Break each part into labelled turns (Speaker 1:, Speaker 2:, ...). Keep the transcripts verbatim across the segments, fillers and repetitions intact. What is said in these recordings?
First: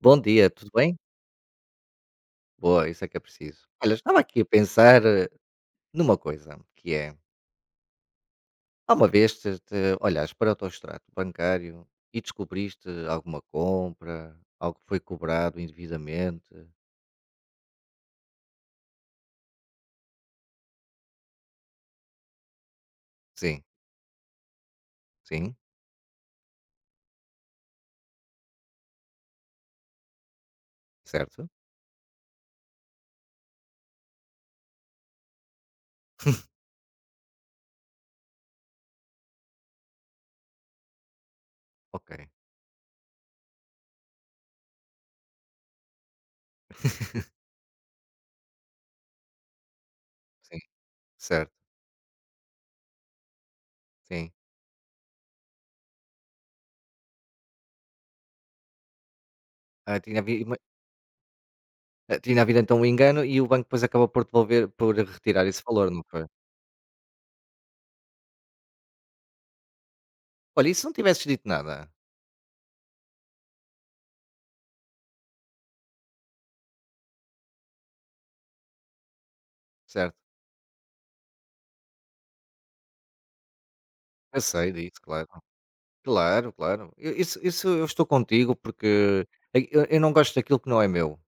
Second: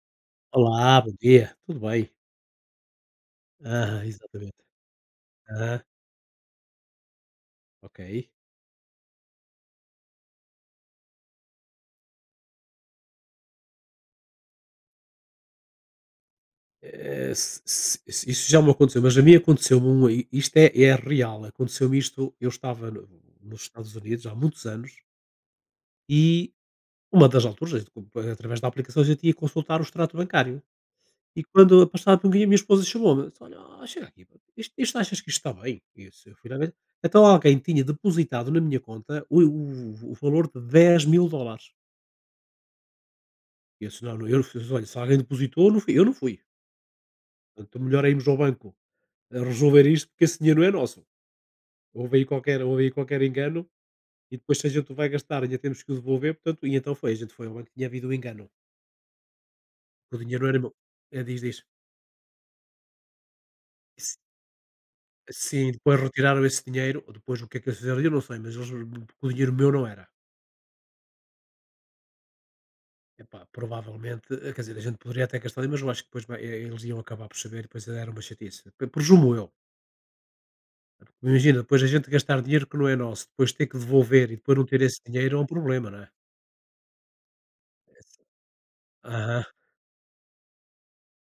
Speaker 1: Bom dia, tudo bem?
Speaker 2: Olá, bom dia, tudo bem?
Speaker 1: Boa, isso é que é preciso. Olha,
Speaker 2: Ah,
Speaker 1: estava aqui a
Speaker 2: exatamente.
Speaker 1: pensar, eh,
Speaker 2: Ah,
Speaker 1: numa coisa, que é,
Speaker 2: ok.
Speaker 1: há uma vez te, te olhaste para o teu extrato bancário e descobriste alguma compra, algo que foi cobrado indevidamente?
Speaker 2: Eh, se se se isso já me aconteceu, mas a mim aconteceu-me um i isto é é real, aconteceu-me isto, eu estava no nos
Speaker 1: Sim,
Speaker 2: Estados Unidos há muitos anos,
Speaker 1: sim,
Speaker 2: e uma das alturas, através da aplicação, eu tinha que consultar o extrato bancário. E
Speaker 1: certo?
Speaker 2: quando passado por um dia, a minha esposa chamou-me, disse: "Olha, ó, chega aqui, pá, isto isto achas que isto está bem?" E eu fui lá ver, então alguém tinha depositado na minha conta o o o valor de dez mil dólares.
Speaker 1: Ok.
Speaker 2: Esse não, não, eu não fiz. Olha, se alguém depositou, não fui eu, não fui. Portanto, melhor é irmos ao banco a resolver isto, porque esse dinheiro
Speaker 1: Sim,
Speaker 2: não é nosso.
Speaker 1: certo,
Speaker 2: Houve aí qualquer, houve aí qualquer engano
Speaker 1: sim.
Speaker 2: e depois se a gente o vai gastar, ainda temos que o devolver, portanto, e então foi, a gente foi ao banco, tinha havido o engano.
Speaker 1: Ah,
Speaker 2: O
Speaker 1: tinha,
Speaker 2: dinheiro
Speaker 1: havido,
Speaker 2: não
Speaker 1: uma-
Speaker 2: era meu. É, diz, diz.
Speaker 1: ah, tinha havido então um engano e o banco depois acabou
Speaker 2: S-
Speaker 1: por devolver, por retirar esse
Speaker 2: Sim,
Speaker 1: valor,
Speaker 2: depois
Speaker 1: não foi?
Speaker 2: retiraram esse dinheiro, ou depois o que é que eles fizeram, eu não sei, mas eles, porque o dinheiro meu não era.
Speaker 1: Olha, e se não tivesses dito nada,
Speaker 2: Epá, provavelmente, eh, quer dizer, a gente poderia até gastar, mas eu acho que depois vai- eh, eles iam acabar por saber e depois era uma chatice. Presumo eu.
Speaker 1: certo?
Speaker 2: Imagina, depois a gente gastar dinheiro que não é nosso, depois ter que devolver e
Speaker 1: Eu
Speaker 2: depois não
Speaker 1: sei
Speaker 2: ter esse
Speaker 1: disso, claro.
Speaker 2: dinheiro é um problema, não é?
Speaker 1: Claro, claro. Eu isso isso eu estou
Speaker 2: Essa-
Speaker 1: contigo, porque
Speaker 2: Aham,
Speaker 1: é, eu eu não gosto daquilo que não é meu.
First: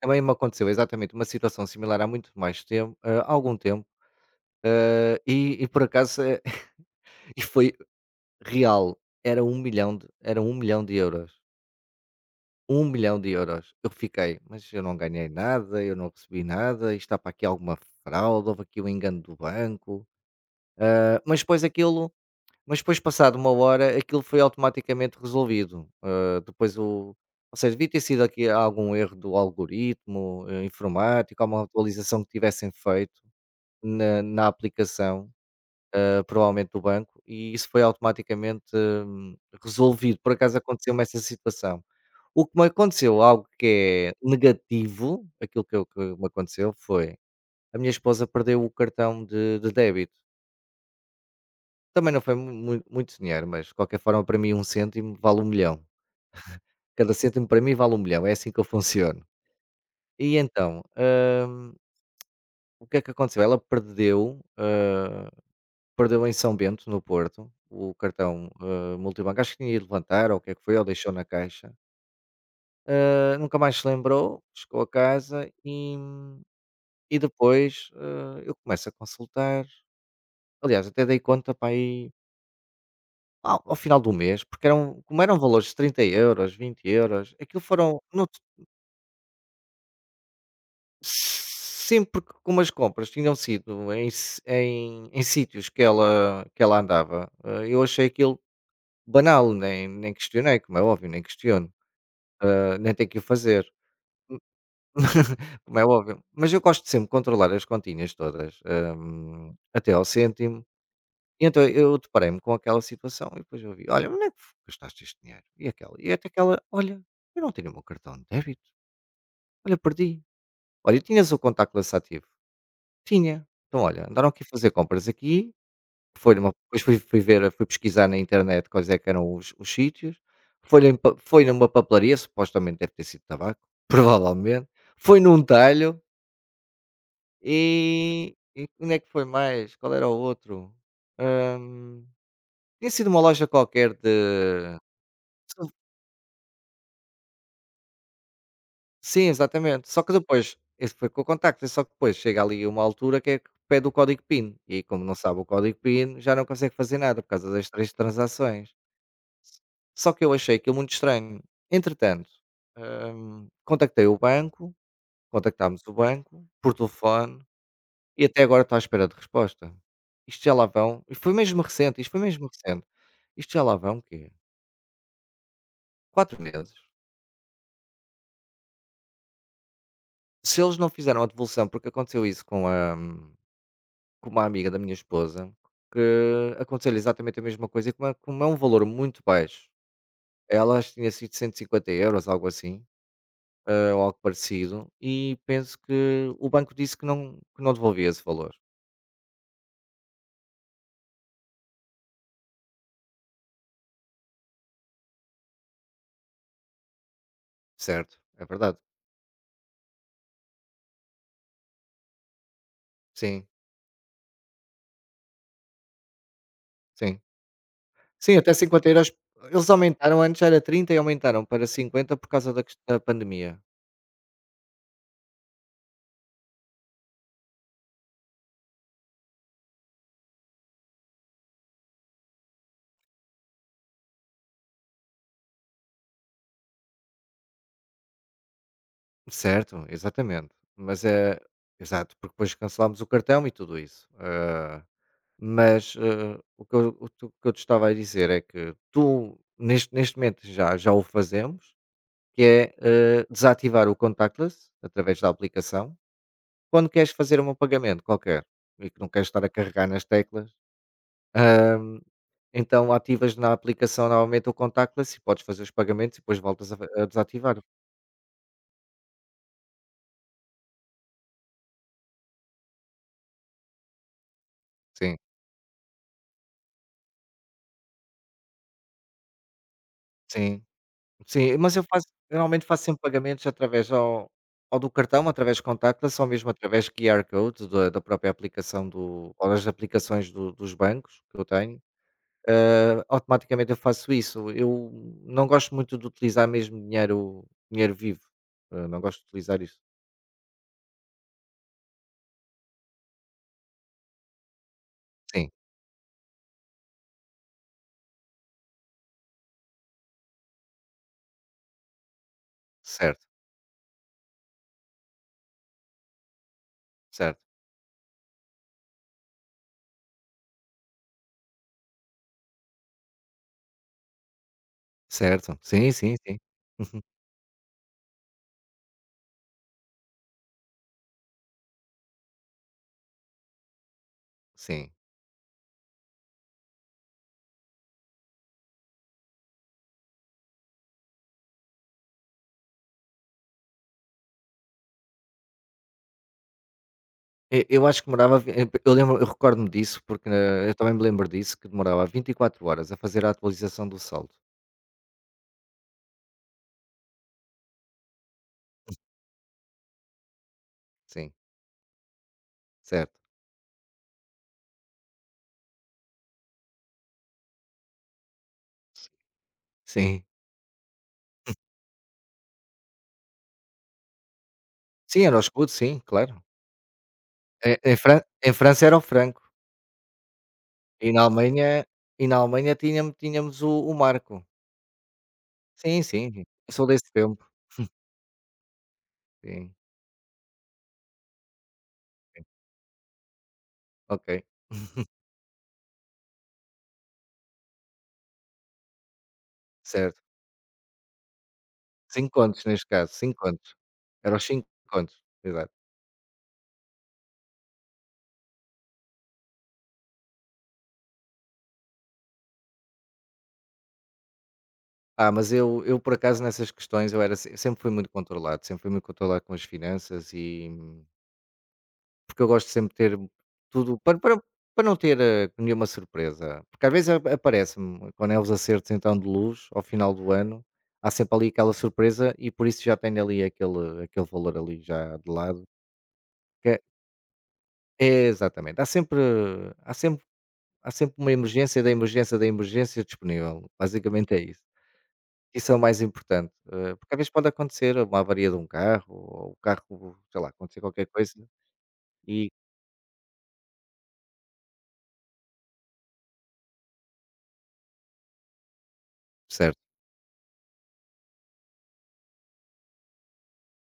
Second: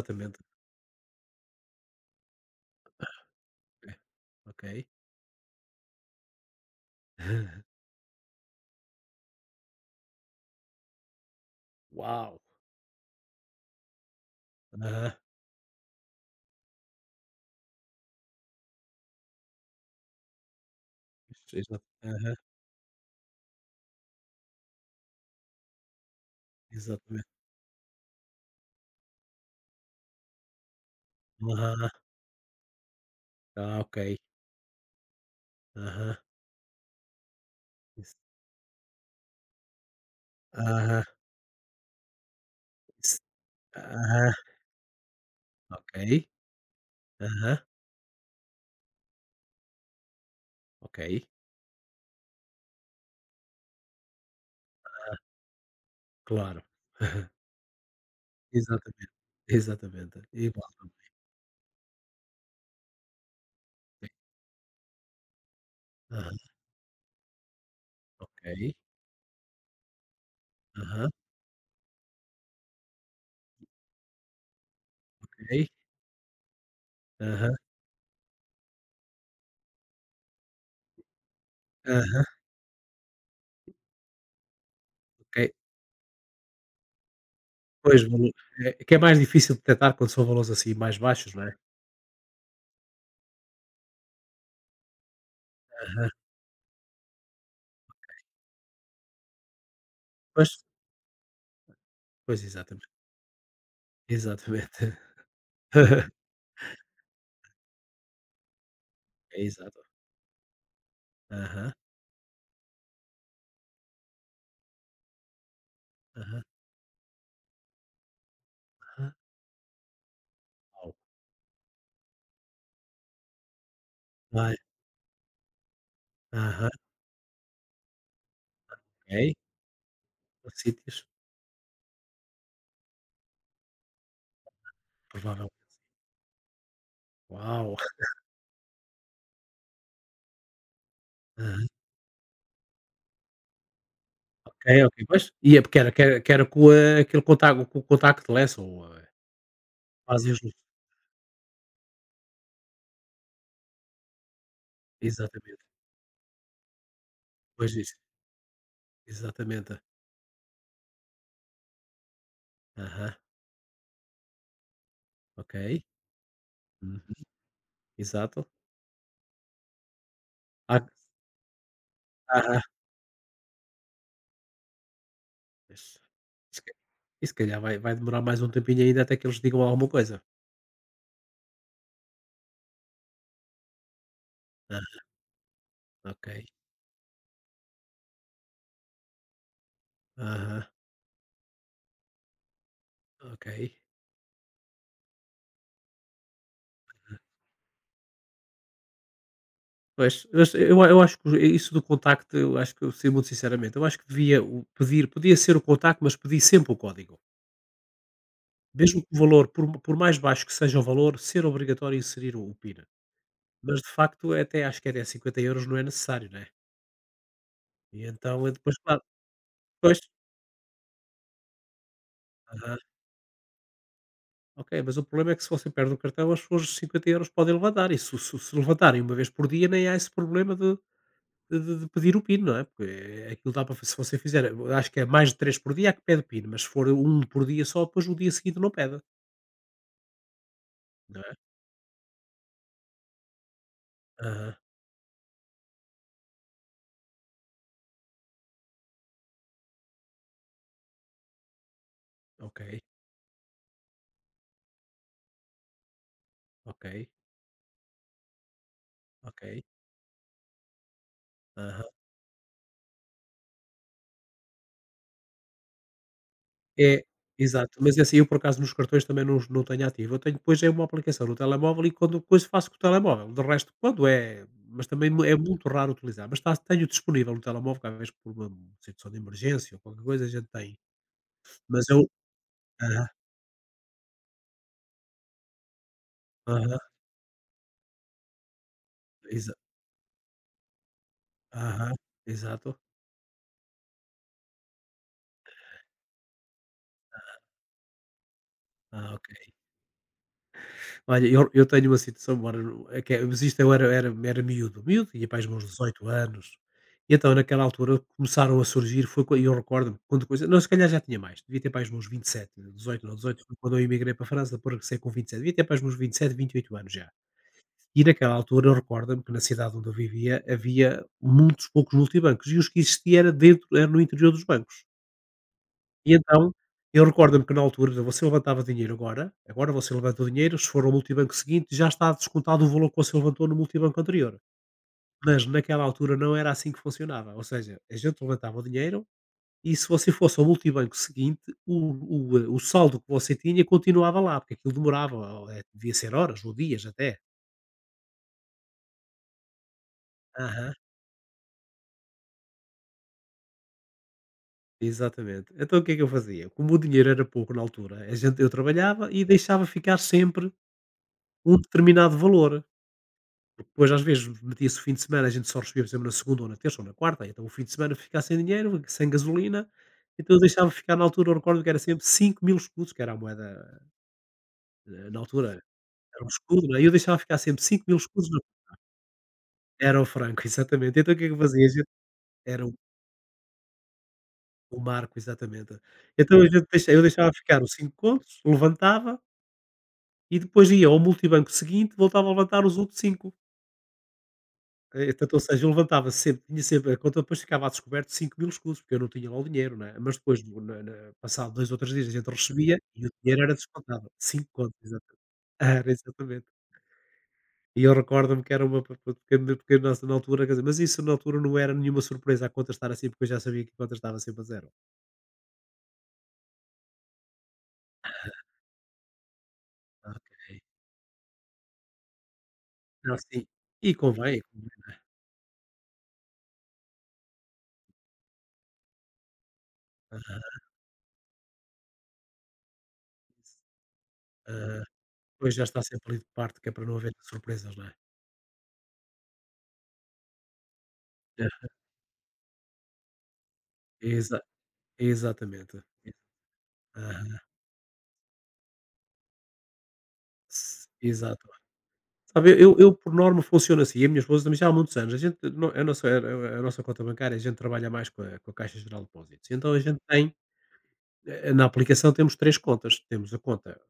Speaker 1: Também me aconteceu exatamente uma situação similar há muito mais tempo, hã, há algum tempo,
Speaker 2: É, ok.
Speaker 1: hã, e e por acaso, eh, e foi real, era um milhão de era um um milhão milhão de euros.
Speaker 2: Uau!
Speaker 1: Um milhão de euros. Eu fiquei: "Mas eu não
Speaker 2: Aham,
Speaker 1: ganhei nada, eu não recebi nada, isto está para aqui alguma fraude, houve aqui um engano do banco". Hã, mas depois
Speaker 2: exa-
Speaker 1: aquilo.
Speaker 2: aham,
Speaker 1: Mas depois, passado uma hora, aquilo foi automaticamente resolvido, hã, depois o,
Speaker 2: exatamente.
Speaker 1: ou seja, devia ter sido aqui algum erro do algoritmo, eh, informático, alguma
Speaker 2: Aham,
Speaker 1: atualização que tivessem feito
Speaker 2: ah, ok.
Speaker 1: na na aplicação,
Speaker 2: Aham,
Speaker 1: hã, provavelmente do banco, e isso foi
Speaker 2: isso,
Speaker 1: automaticamente, hum, resolvido. Por acaso aconteceu-me
Speaker 2: aham,
Speaker 1: essa situação. O que me
Speaker 2: isso,
Speaker 1: aconteceu, algo que é
Speaker 2: aham,
Speaker 1: negativo, aquilo que eu que
Speaker 2: ok.
Speaker 1: me aconteceu foi,
Speaker 2: Aham,
Speaker 1: a minha esposa perdeu o cartão de de débito.
Speaker 2: ok.
Speaker 1: Também não foi mu mui muito dinheiro, mas de qualquer forma para mim um cêntimo vale um milhão.
Speaker 2: Claro.
Speaker 1: Cada
Speaker 2: Aham,
Speaker 1: cêntimo para mim vale um milhão, é assim que eu
Speaker 2: exatamente,
Speaker 1: funciono.
Speaker 2: exatamente.
Speaker 1: E
Speaker 2: Igual
Speaker 1: então,
Speaker 2: também.
Speaker 1: hum, o que é que aconteceu? Ela perdeu, hã, perdeu em
Speaker 2: Aham,
Speaker 1: São Bento, no Porto, o cartão,
Speaker 2: ok.
Speaker 1: hã, multibanco. Acho que tinha ido levantar, ou o que é que foi, ou
Speaker 2: Aham,
Speaker 1: deixou na caixa. Hã, nunca mais se lembrou, chegou a casa
Speaker 2: ok.
Speaker 1: e, hum, e
Speaker 2: Aham,
Speaker 1: depois, hã, eu começo a consultar. Aliás, até dei conta para aí
Speaker 2: aham,
Speaker 1: Ao ao final do mês, porque eram, como
Speaker 2: ok.
Speaker 1: eram valores de trinta euros, vinte euros, aquilo
Speaker 2: Pois,
Speaker 1: foram no
Speaker 2: valo
Speaker 1: t
Speaker 2: é que é mais difícil de detectar quando são valores, assim, mais baixos, não é?
Speaker 1: sempre que, como as compras tinham sido em s em em sítios que
Speaker 2: Aham.
Speaker 1: ela que ela andava, hã, eu achei aquilo banal, nem nem
Speaker 2: Pois,
Speaker 1: questionei, como é óbvio, nem questiono,
Speaker 2: pois
Speaker 1: hã,
Speaker 2: exatamente,
Speaker 1: nem tenho que o fazer,
Speaker 2: exatamente.
Speaker 1: como é óbvio. Mas eu gosto de sempre controlar as continhas todas, hã,
Speaker 2: É exato.
Speaker 1: até ao cêntimo, e então
Speaker 2: Aham,
Speaker 1: eu deparei-me com aquela situação e depois eu vi: "Olha, onde é que gastaste este dinheiro? E aquela? E até
Speaker 2: aham,
Speaker 1: aquela? Olha, eu não tenho o meu cartão de débito".
Speaker 2: aham.
Speaker 1: Olha, perdi.
Speaker 2: Uau.
Speaker 1: Olha, tinhas o contactless ativo? Tinha. Então olha, andaram aqui a
Speaker 2: Vai.
Speaker 1: fazer compras aqui, foi numa,
Speaker 2: Aham,
Speaker 1: depois fui fui ver, fui pesquisar na internet quais é que eram
Speaker 2: ok.
Speaker 1: os os sítios,
Speaker 2: Os
Speaker 1: foi em
Speaker 2: sítios,
Speaker 1: pa, foi numa papelaria, supostamente deve ter sido tabaco, provavelmente, foi num
Speaker 2: provavelmente.
Speaker 1: talho
Speaker 2: Uau.
Speaker 1: e e onde é que foi mais? Qual era o outro?
Speaker 2: Aham.
Speaker 1: Hum, tinha sido uma loja qualquer
Speaker 2: Ok,
Speaker 1: de.
Speaker 2: ok. Pois, e é porque era que era que era com a aquele contago com o contactless ou, eh,
Speaker 1: Sim, exatamente. Só que
Speaker 2: fazem os
Speaker 1: depois, esse foi com o contacto, só que depois chega ali uma altura que é que pede o código PIN. E aí, como não sabe o
Speaker 2: exatamente.
Speaker 1: código PIN, já não consegue fazer nada por causa das
Speaker 2: Pois
Speaker 1: três
Speaker 2: isso,
Speaker 1: transações.
Speaker 2: exatamente.
Speaker 1: Só que eu achei aquilo muito estranho. Entretanto,
Speaker 2: Aham,
Speaker 1: hum, contactei o banco,
Speaker 2: ok.
Speaker 1: contactámos o banco por
Speaker 2: Uhum.
Speaker 1: telefone e até
Speaker 2: Exato.
Speaker 1: agora estou à espera de resposta. Isto já lá
Speaker 2: Ah,
Speaker 1: vão, e foi mesmo recente, isto foi mesmo recente. Isto já lá vão o quê?
Speaker 2: mas
Speaker 1: quatro
Speaker 2: se ca
Speaker 1: meses.
Speaker 2: e se calhar vai vai demorar mais um tempinho ainda até que eles digam alguma coisa.
Speaker 1: Se eles não fizeram a devolução, porque aconteceu isso com a com uma amiga da minha
Speaker 2: Ah,
Speaker 1: esposa,
Speaker 2: ok.
Speaker 1: que aconteceu-lhe exatamente a mesma coisa e como é, como é um valor muito baixo,
Speaker 2: Aham,
Speaker 1: ela acho que tinha sido cento e cinquenta euros, algo assim,
Speaker 2: ok.
Speaker 1: eh, ou algo parecido, e penso que o banco disse que não, que não devolvia esse valor,
Speaker 2: Pois, mas eu eu acho que isso do contacto, eu acho que eu sim, muito sinceramente, eu acho que devia o pedir podia ser o contacto, mas pedir sempre o código.
Speaker 1: certo? É verdade?
Speaker 2: Mesmo que o valor, por por mais baixo que seja o valor, ser obrigatório inserir o o PIN.
Speaker 1: Sim,
Speaker 2: Mas de facto até acho que até cinquenta euros não é necessário, né.
Speaker 1: sim.
Speaker 2: E então,
Speaker 1: Sim,
Speaker 2: eu
Speaker 1: até
Speaker 2: depois
Speaker 1: 50
Speaker 2: claro,
Speaker 1: euros, eles
Speaker 2: pois.
Speaker 1: aumentaram, antes era trinta e aumentaram para cinquenta por causa da, ques- da pandemia.
Speaker 2: Ok, mas o problema é que se você perde o cartão, as suas euros podem levantar. E se, se- se levantarem uma vez por dia, nem há esse problema de, de- de pedir o PIN, não é? Porque é- aquilo dá para. Se você fizer, eu acho que é mais de três por dia, é que pede PIN, mas se for um por dia só, depois o dia seguinte não pede,
Speaker 1: Certo, exatamente. Mas
Speaker 2: não é?
Speaker 1: é, exato, porque depois cancelámos o cartão e tudo isso.
Speaker 2: Aham,
Speaker 1: Ah, mas, eh, o que eu o tu o que eu te estava a dizer é que tu, neste neste momento já já o fazemos, que
Speaker 2: ok,
Speaker 1: é, eh, desativar o contactless através da aplicação,
Speaker 2: ok,
Speaker 1: quando queres fazer um pagamento qualquer e que não queres estar a
Speaker 2: ok.
Speaker 1: carregar nas teclas,
Speaker 2: Aham.
Speaker 1: hã, então ativas na aplicação novamente o contactless e podes fazer os pagamentos e depois voltas a fa
Speaker 2: É,
Speaker 1: a desativar.
Speaker 2: exato. Mas assim, eu por acaso nos cartões também não os não tenho ativo. Eu tenho depois é uma aplicação no telemóvel e quando coisa faço com o telemóvel. De resto, quando é mas também
Speaker 1: Sim,
Speaker 2: mu é muito raro utilizar, mas está tenho disponível no telemóvel cada vez que por uma situação de emergência ou qualquer coisa a gente
Speaker 1: sim.
Speaker 2: tem.
Speaker 1: Sim, mas eu
Speaker 2: Mas
Speaker 1: faço
Speaker 2: eu
Speaker 1: geralmente faço sempre
Speaker 2: Aham,
Speaker 1: pagamentos através ao, ou do cartão, através de contactless, ou mesmo
Speaker 2: aham,
Speaker 1: através de Q R Code da da própria aplicação do, ou
Speaker 2: exa
Speaker 1: das aplicações do dos bancos que eu tenho,
Speaker 2: aham, exato.
Speaker 1: hã, automaticamente eu faço isso. Eu não gosto muito de utilizar mesmo dinheiro dinheiro vivo, hã, não
Speaker 2: Ah,
Speaker 1: gosto de
Speaker 2: ok.
Speaker 1: utilizar isso.
Speaker 2: Olha, eu eu tenho uma situação, ora, no- é que é mas isto eu era era era miúdo, miúdo, tinha pais
Speaker 1: Sim,
Speaker 2: meus dezoito anos, e então naquela altura começaram a surgir, foi quan e eu recordo-me quando coisa não, se calhar já tinha mais, devia ter para aí os meus vinte e sete, dezoito não,
Speaker 1: certo,
Speaker 2: dezoito foi quando eu imigrei para a França, depois regressei com vinte e sete devia ter para aí os meus vinte e sete, vinte e oito anos já.
Speaker 1: certo,
Speaker 2: E naquela altura eu recordo-me que na cidade onde eu vivia havia muitos poucos multibancos e os que existiam era dentro era no interior dos bancos.
Speaker 1: certo. Sim,
Speaker 2: E
Speaker 1: sim, sim.
Speaker 2: então, eu recordo-me que na altura você levantava dinheiro agora, agora você levanta o dinheiro, se for ao multibanco seguinte já está descontado o valor que você levantou no multibanco anterior.
Speaker 1: sim.
Speaker 2: Mas naquela altura não era assim que funcionava, ou seja, a gente levantava o dinheiro e se você fosse ao multibanco seguinte, o o, eh, o saldo que você tinha continuava lá, porque aquilo demorava, ou, eh, devia ser horas ou dias até.
Speaker 1: E eu acho que demorava vi, eh, eu lembro, eu recordo-me disso, porque, eh,
Speaker 2: Aham,
Speaker 1: eu também me lembro disso, que demorava vinte e quatro horas a fazer a atualização do saldo.
Speaker 2: exatamente. Então o que é que eu fazia? Como o dinheiro era pouco na altura, a gente eu trabalhava e deixava ficar sempre
Speaker 1: Sim,
Speaker 2: um determinado valor.
Speaker 1: certo.
Speaker 2: Depois às vezes metia-se o fim de semana, a gente só recebia, por exemplo, na segunda ou na terça ou na quarta, então o fim de semana ficava sem dinheiro, sem gasolina,
Speaker 1: Sim.
Speaker 2: então eu deixava ficar na altura, eu recordo que era sempre cinco mil escudos, que era a moeda, eh, na
Speaker 1: Sim, era o
Speaker 2: altura
Speaker 1: escudo, sim,
Speaker 2: era um
Speaker 1: claro.
Speaker 2: escudo, não é, e eu deixava ficar sempre
Speaker 1: Em
Speaker 2: cinco mil
Speaker 1: em Fran
Speaker 2: escudos no
Speaker 1: em França era o franco
Speaker 2: era o franco, exatamente.
Speaker 1: e
Speaker 2: Então o
Speaker 1: na
Speaker 2: que é que eu fazia? A
Speaker 1: Alemanha
Speaker 2: gente
Speaker 1: e na
Speaker 2: Era o
Speaker 1: Alemanha tínhamos tínhamos o o marco.
Speaker 2: o marco, exatamente.
Speaker 1: Sim, sim,
Speaker 2: Então a
Speaker 1: sim.
Speaker 2: gente
Speaker 1: Eu sou
Speaker 2: deixa eu
Speaker 1: desse
Speaker 2: deixava
Speaker 1: tempo,
Speaker 2: ficar os cinco contos, levantava
Speaker 1: sim.
Speaker 2: e depois ia ao multibanco seguinte, voltava a levantar os outros cinco.
Speaker 1: Ok,
Speaker 2: Eh, Tanto, ou seja, eu levantava sempre, tinha sempre a conta, depois ficava a descoberto cinco mil escudos, porque eu não tinha lá o dinheiro, né? Mas
Speaker 1: certo.
Speaker 2: depois, no- na, na- passado dois ou três dias, a gente
Speaker 1: Cinco contos
Speaker 2: recebia
Speaker 1: neste
Speaker 2: e o
Speaker 1: caso, cinco
Speaker 2: dinheiro era
Speaker 1: contos.
Speaker 2: descontado.
Speaker 1: Eram os
Speaker 2: cinco
Speaker 1: cinco
Speaker 2: contas,
Speaker 1: contos,
Speaker 2: exatamente.
Speaker 1: exato.
Speaker 2: Era, exatamente. E eu recordo-me que era uma. Pa- pa- Porque, porque na, na altura, quer dizer, mas isso na altura não era nenhuma surpresa a conta estar assim, porque eu já sabia que a conta estava sempre a zero.
Speaker 1: Ah, mas eu eu por acaso nessas questões eu era se sempre fui muito controlado, sempre fui muito controlado com as
Speaker 2: Tá?
Speaker 1: finanças.
Speaker 2: Ok.
Speaker 1: E porque eu gosto sempre
Speaker 2: Não,
Speaker 1: de ter
Speaker 2: sim. E
Speaker 1: tudo para
Speaker 2: convém,
Speaker 1: para para
Speaker 2: convém.
Speaker 1: não ter, eh, nenhuma surpresa, porque às vezes a aparece-me, quando é os acertos então de luz, ao final do
Speaker 2: Aham,
Speaker 1: ano, há sempre ali aquela surpresa e por isso já tenho ali aquele aquele valor ali
Speaker 2: ah,
Speaker 1: já de
Speaker 2: depois já
Speaker 1: lado,
Speaker 2: está sempre ali de parte, que
Speaker 1: que
Speaker 2: é
Speaker 1: é,
Speaker 2: para não haver surpresas, não é?
Speaker 1: é exatamente, há sempre há sempre há sempre uma
Speaker 2: É,
Speaker 1: emergência da emergência da emergência disponível, basicamente é
Speaker 2: Exa
Speaker 1: isso. Isso é
Speaker 2: exatamente.
Speaker 1: o mais
Speaker 2: É.
Speaker 1: importante, eh, porque às vezes
Speaker 2: Aham,
Speaker 1: pode acontecer uma avaria de um carro, ou o carro, sei lá, acontecer
Speaker 2: s-
Speaker 1: qualquer coisa.
Speaker 2: exato. Sabe,
Speaker 1: E
Speaker 2: eu eu por norma funciono assim, e a minha esposa também já há muitos anos, a gente no a nossa a nossa conta bancária, a gente trabalha mais com a com a Caixa Geral de Depósitos, então a
Speaker 1: certo.
Speaker 2: gente tem, eh, na aplicação temos três contas, temos a conta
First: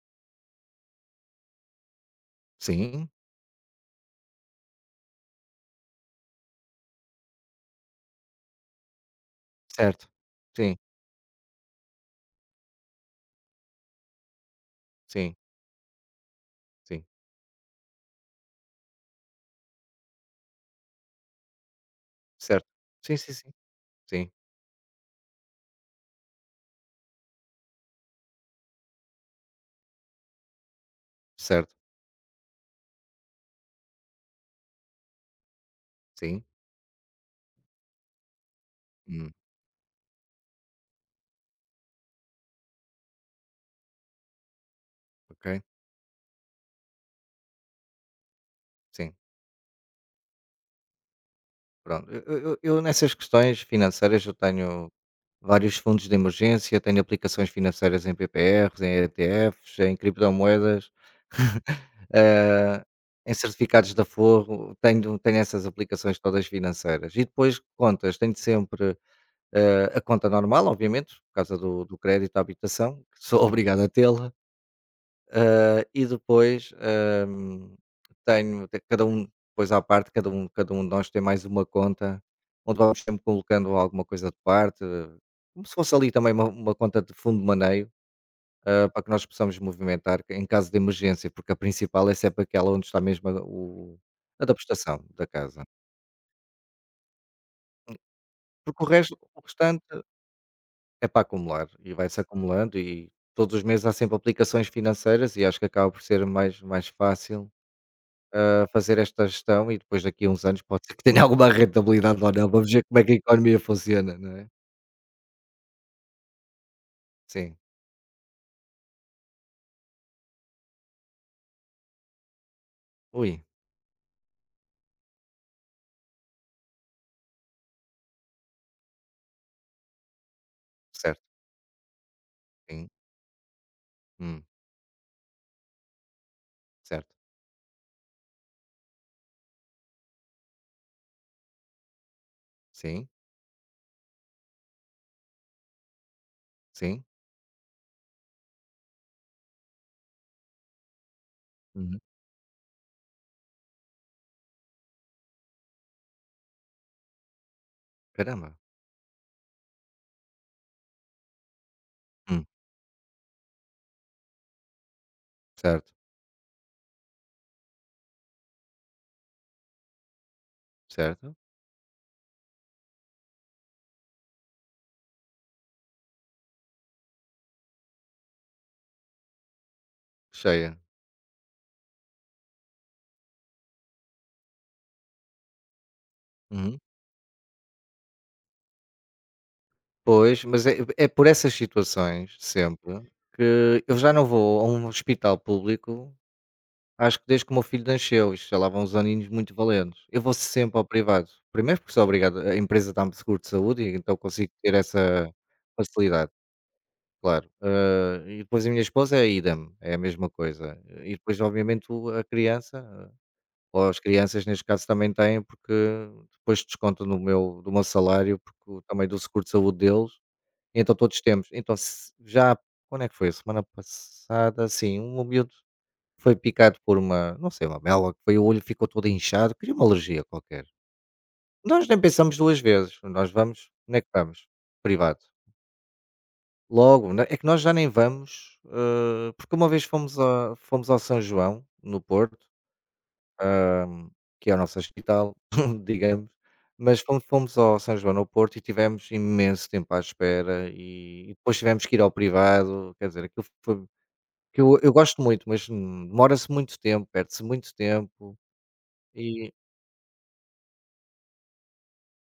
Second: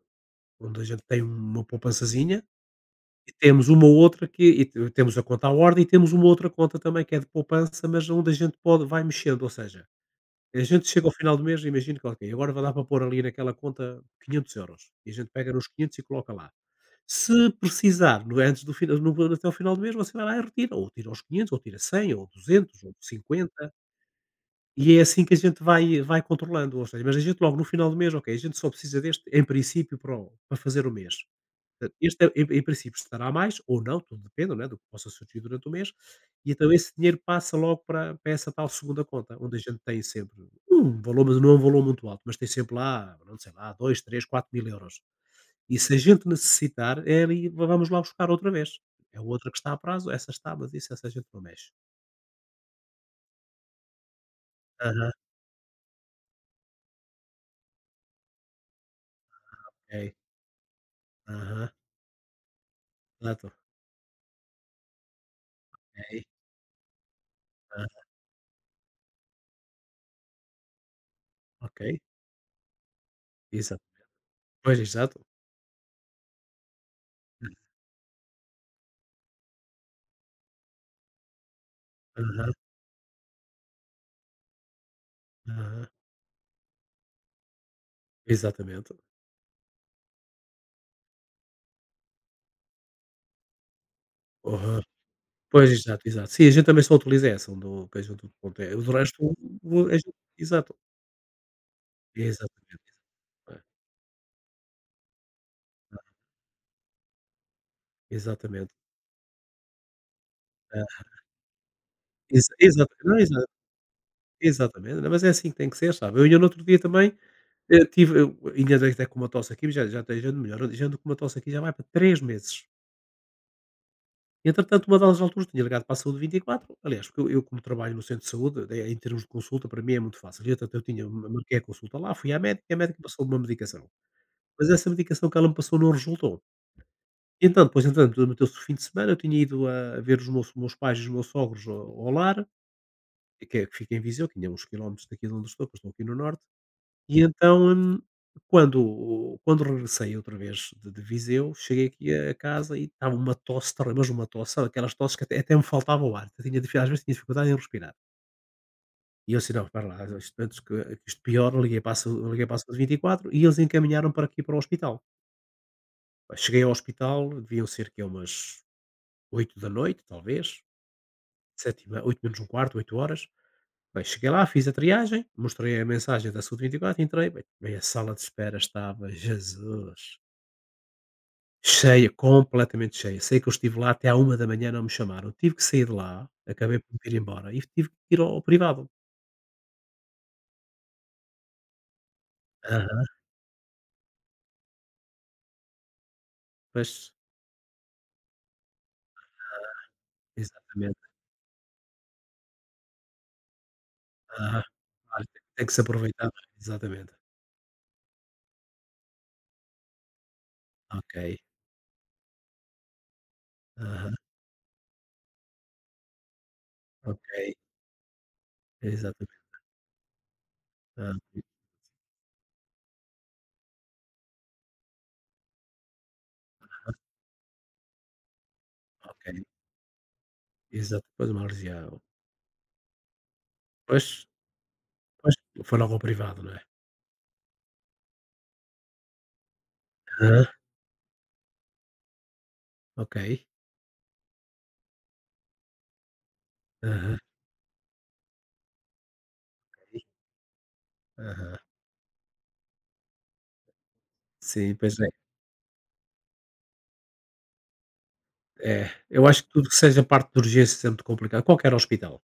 Speaker 2: onde a gente tem uma poupançazinha,
Speaker 1: Sim,
Speaker 2: e temos uma outra que e te temos a conta à ordem e temos uma outra conta também que é de poupança, mas onde a gente pode vai mexendo, ou seja,
Speaker 1: certo.
Speaker 2: a
Speaker 1: Sim.
Speaker 2: gente chega ao final do mês, e imagina que: "Ok, agora vai dar para pôr ali naquela conta quinhentos euros e a gente
Speaker 1: Sim,
Speaker 2: pega nos quinhentos e coloca lá.
Speaker 1: sim,
Speaker 2: Se precisar, no antes do final no até ao final do mês, você vai lá e retira, ou tira os quinhentos, ou tira cem, ou
Speaker 1: certo.
Speaker 2: duzentos, ou
Speaker 1: Sim, sim, sim.
Speaker 2: cinquenta,
Speaker 1: Sim,
Speaker 2: e é assim que a gente vai vai controlando, ou seja, mas a gente logo no final do mês, ok, a gente só precisa deste, em princípio, para o para fazer o mês.
Speaker 1: certo.
Speaker 2: Portanto, este é- em em princípio estará mais ou não, tudo depende, não é, do que possa surgir durante o mês,
Speaker 1: Sim,
Speaker 2: e então esse dinheiro passa logo para para essa tal segunda
Speaker 1: hum,
Speaker 2: conta, onde a gente tem sempre um valor, mas não é um valor muito alto, mas tem sempre lá, não sei lá, dois, três, quatro mil euros.
Speaker 1: ok,
Speaker 2: E se a gente necessitar, é ali va vamos lá buscar outra vez.
Speaker 1: sim,
Speaker 2: É outra que está a prazo, essa está, mas isso essa a gente não mexe.
Speaker 1: pronto. Eu eu eu nessas questões financeiras eu tenho
Speaker 2: Aham,
Speaker 1: vários fundos de emergência, tenho aplicações financeiras em P P R's, em E T F's, em
Speaker 2: ok.
Speaker 1: criptomoedas,
Speaker 2: Aham,
Speaker 1: hã, em
Speaker 2: exato.
Speaker 1: certificados de aforro, tenho tenho essas aplicações
Speaker 2: Ok.
Speaker 1: todas financeiras. E depois
Speaker 2: Aham,
Speaker 1: contas, tenho sempre, hã, a conta normal, obviamente, por causa
Speaker 2: ok.
Speaker 1: do do crédito à habitação, que sou obrigado
Speaker 2: Exato.
Speaker 1: a tê-la.
Speaker 2: Pois, exato.
Speaker 1: Eh, e depois, hum, tenho te- cada um, depois à parte, cada um, cada um de nós tem mais uma conta,
Speaker 2: Aham,
Speaker 1: onde vamos sempre colocando alguma coisa de parte, eh, como se
Speaker 2: aham.
Speaker 1: fosse ali também uma, uma conta de fundo de maneio, eh,
Speaker 2: Exatamente.
Speaker 1: para que nós possamos movimentar em caso de emergência, porque a principal é sempre aquela onde está mesmo a, o- a da
Speaker 2: Aham.
Speaker 1: prestação da casa.
Speaker 2: Pois, exato, exato. Sim, a gente também só utiliza essa, onde o que a gente pronto, eh,
Speaker 1: Porque o
Speaker 2: do
Speaker 1: resto,
Speaker 2: resto
Speaker 1: o
Speaker 2: o a
Speaker 1: restante
Speaker 2: gente exato.
Speaker 1: é para acumular e vai-se
Speaker 2: Exatamente.
Speaker 1: acumulando e todos
Speaker 2: É,
Speaker 1: os meses há sempre aplicações financeiras e acho que acaba
Speaker 2: é,
Speaker 1: por ser mais, mais fácil a
Speaker 2: exatamente.
Speaker 1: fazer esta gestão e depois daqui a uns anos pode ser
Speaker 2: É,
Speaker 1: que tenha alguma rentabilidade ou não.
Speaker 2: exa
Speaker 1: Vamos ver
Speaker 2: exato.
Speaker 1: como é que a
Speaker 2: Não, exato.
Speaker 1: economia funciona, não é?
Speaker 2: Exatamente. Não, mas é assim que tem que ser, sabe. Eu ainda no outro dia também
Speaker 1: Sim.
Speaker 2: Eu tive eu ainda andei até com uma tosse aqui, mas já já tenho- já ando melhor, já ando com uma tosse aqui já vai para três meses.
Speaker 1: Ui,
Speaker 2: Entretanto, uma delas, alturas tinha ligado para a Saúde vinte e quatro aliás, porque eu eu como trabalho no centro de saúde, eh, em termos de consulta, para mim é muito fácil, e então eu tinha
Speaker 1: certo.
Speaker 2: marquei a consulta lá, fui à médica e a
Speaker 1: Sim.
Speaker 2: médica passou uma medicação,
Speaker 1: Hum,
Speaker 2: mas essa medicação que ela me passou não resultou.
Speaker 1: certo.
Speaker 2: Então, depois, entretanto, meteu-se o fim de semana, eu tinha ido a ver os meus meus pais e os meus sogros ao ao lar,
Speaker 1: Sim,
Speaker 2: que é que fica em Viseu, que ainda é uns quilómetros daqui de onde estou, que eu estou aqui no norte.
Speaker 1: sim.
Speaker 2: E então, hum, quando quando regressei outra vez de de Viseu, cheguei
Speaker 1: Uhum.
Speaker 2: aqui a casa e estava uma tosse terri mas uma tosse, sabe aquelas tosses que até até me faltava o ar, eu tinha difi às vezes tinha dificuldade em respirar.
Speaker 1: Caramba.
Speaker 2: E eu assim: "Não, espera lá, isto antes que que isto piore". Liguei para a saú liguei
Speaker 1: Hum,
Speaker 2: para a saúde vinte e quatro e quatro e eles encaminharam para aqui para o hospital.
Speaker 1: certo,
Speaker 2: Cheguei ao hospital, deviam ser que é umas oito da noite talvez,
Speaker 1: certo.
Speaker 2: dezanove horas, vinte horas menos um quarto, oito horas. Bem, cheguei lá, fiz a triagem, mostrei a mensagem da saúde vinte e quatro, entrei, bem, bem, a sala de espera estava, Jesus!
Speaker 1: Cheia.
Speaker 2: Cheia, completamente cheia. Sei que eu estive lá até à uma da manhã, não me chamaram. Tive que sair de lá, acabei
Speaker 1: Uhum.
Speaker 2: por me ir embora e tive que ir ao ao privado.
Speaker 1: Pois, mas é, é por essas situações sempre
Speaker 2: Aham,
Speaker 1: que eu já não vou a um hospital público.
Speaker 2: pois,
Speaker 1: Acho que desde que o meu filho nasceu, isto já lá vão uns aninhos muito valentes, eu vou sempre ao
Speaker 2: exatamente.
Speaker 1: privado. Primeiro porque sou obrigado, a empresa dá-me seguro de saúde e então consigo
Speaker 2: Aham.
Speaker 1: ter
Speaker 2: Claro,
Speaker 1: essa
Speaker 2: tem tem que se aproveitar, não
Speaker 1: facilidade,
Speaker 2: é? Exatamente.
Speaker 1: claro. Ah, e depois a minha esposa é idem, é a mesma coisa. E
Speaker 2: Ok.
Speaker 1: depois obviamente o a criança, ah, ou as
Speaker 2: Aham,
Speaker 1: crianças neste caso também têm, porque depois descontam no
Speaker 2: ok.
Speaker 1: meu do meu salário, porque o- também do
Speaker 2: Exatamente.
Speaker 1: seguro de saúde deles, então
Speaker 2: Ah,
Speaker 1: todos temos. Então se já quando é que foi? A semana passada, sim, um miúdo foi picado por uma não sei, lamela, que foi, o olho ficou todo
Speaker 2: ok.
Speaker 1: inchado, queria uma alergia qualquer.
Speaker 2: Exato, pois uma
Speaker 1: Nós
Speaker 2: religião.
Speaker 1: nem pensamos duas vezes, nós vamos, onde é
Speaker 2: Pois,
Speaker 1: que vamos? Privado.
Speaker 2: pois, foi logo ao privado, não é?
Speaker 1: Logo, né, é que nós já nem vamos, hã, porque uma vez fomos
Speaker 2: Aham,
Speaker 1: a fomos ao São João, no Porto,
Speaker 2: ok.
Speaker 1: hã, que é o nosso hospital, digamos, mas
Speaker 2: Aham,
Speaker 1: fomos fomos ao São João no Porto e tivemos imenso tempo à
Speaker 2: ok.
Speaker 1: espera e e
Speaker 2: Aham.
Speaker 1: depois tivemos que ir ao privado, quer dizer, aquilo foi que
Speaker 2: Sim,
Speaker 1: eu eu
Speaker 2: pois é.
Speaker 1: gosto muito, mas, hum, demora-se muito tempo, perde-se muito tempo.
Speaker 2: É, eu acho que tudo que seja parte de urgência é sempre complicado, qualquer hospital.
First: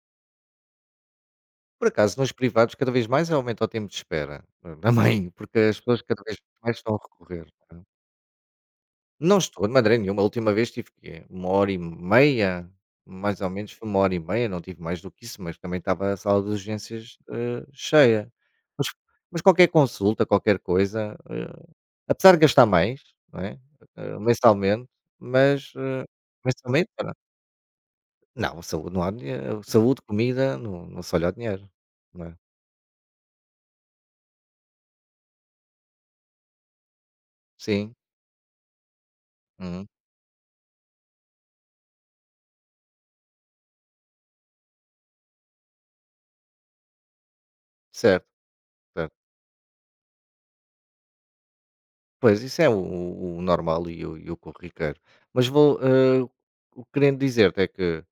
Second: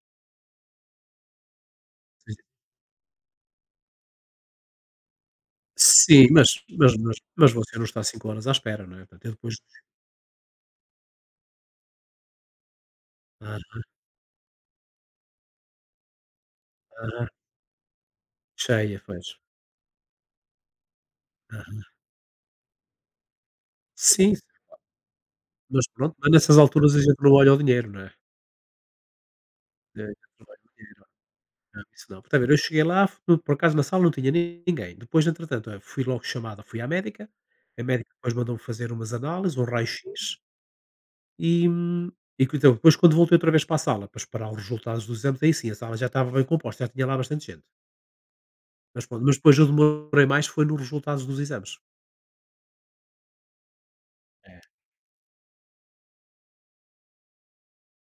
Speaker 1: Por acaso, nos privados, cada vez mais aumenta o tempo de espera, eh, também, porque as pessoas cada
Speaker 2: Sim,
Speaker 1: vez
Speaker 2: mas
Speaker 1: mais
Speaker 2: mas
Speaker 1: estão a
Speaker 2: mas
Speaker 1: recorrer,
Speaker 2: mas você
Speaker 1: não é?
Speaker 2: não está cinco horas à espera, não é? Portanto, eu
Speaker 1: Não
Speaker 2: depois
Speaker 1: estou de maneira nenhuma, a última vez tive quê? Uma hora e meia, mais ou menos,
Speaker 2: aham,
Speaker 1: foi uma hora e meia, não tive mais do que isso, mas também estava a sala de urgências,
Speaker 2: aham,
Speaker 1: eh, cheia. Mas
Speaker 2: cheia, pois.
Speaker 1: mas qualquer consulta, qualquer coisa, eh,
Speaker 2: Aham.
Speaker 1: apesar de gastar mais, não é, eh,
Speaker 2: Sim,
Speaker 1: mensalmente, mas,
Speaker 2: mas
Speaker 1: eh,
Speaker 2: pronto, mas nessas
Speaker 1: mensalmente
Speaker 2: alturas a gente
Speaker 1: pronto.
Speaker 2: não olha o dinheiro, não é?
Speaker 1: Não, saúde não há dinhe,
Speaker 2: É,
Speaker 1: saúde,
Speaker 2: não
Speaker 1: comida,
Speaker 2: olha o
Speaker 1: não não
Speaker 2: dinheiro,
Speaker 1: se olha o dinheiro,
Speaker 2: não, isso não.
Speaker 1: não
Speaker 2: Está
Speaker 1: é?
Speaker 2: a ver, eu cheguei lá, fo por acaso na sala não tinha ni- ninguém. Depois, entretanto, eh, fui logo chamada, fui à médica, a
Speaker 1: Sim,
Speaker 2: médica depois mandou-me fazer umas análises, um
Speaker 1: uhum.
Speaker 2: raio-x e, hum, e que então depois quando voltei outra vez para a sala para esperar os resultados dos exames, aí sim, a sala já estava bem composta, já tinha lá bastante gente.
Speaker 1: Certo,
Speaker 2: Mas
Speaker 1: certo.
Speaker 2: pronto, mas depois eu demorei mais foi nos resultados dos exames.
Speaker 1: Pois, isso é o o o normal e o e o
Speaker 2: É.
Speaker 1: corriqueiro. Mas vou, eh, o que querendo dizer-te é que,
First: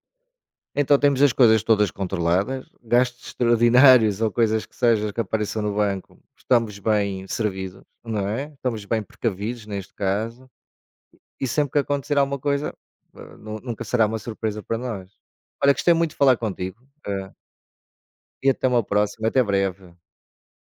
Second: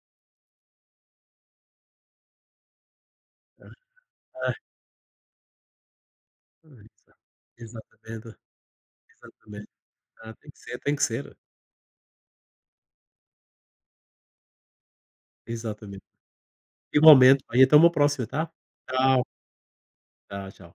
Speaker 1: então temos as coisas todas controladas, gastos extraordinários ou
Speaker 2: Ah,
Speaker 1: coisas que sejam que apareçam no banco, estamos
Speaker 2: exa-
Speaker 1: bem servidos, não
Speaker 2: exatamente,
Speaker 1: é? Estamos bem precavidos
Speaker 2: exatamente.
Speaker 1: neste
Speaker 2: Ah,
Speaker 1: caso,
Speaker 2: tem que ser, tem que ser.
Speaker 1: e sempre que acontecer alguma coisa, eh, nu nunca será uma surpresa para nós. Olha, gostei
Speaker 2: Exatamente.
Speaker 1: muito de falar contigo, eh,
Speaker 2: Igualmente, olha, até uma próxima, tá?
Speaker 1: e até uma
Speaker 2: Tchau,
Speaker 1: próxima, até breve.
Speaker 2: tchau, tchau.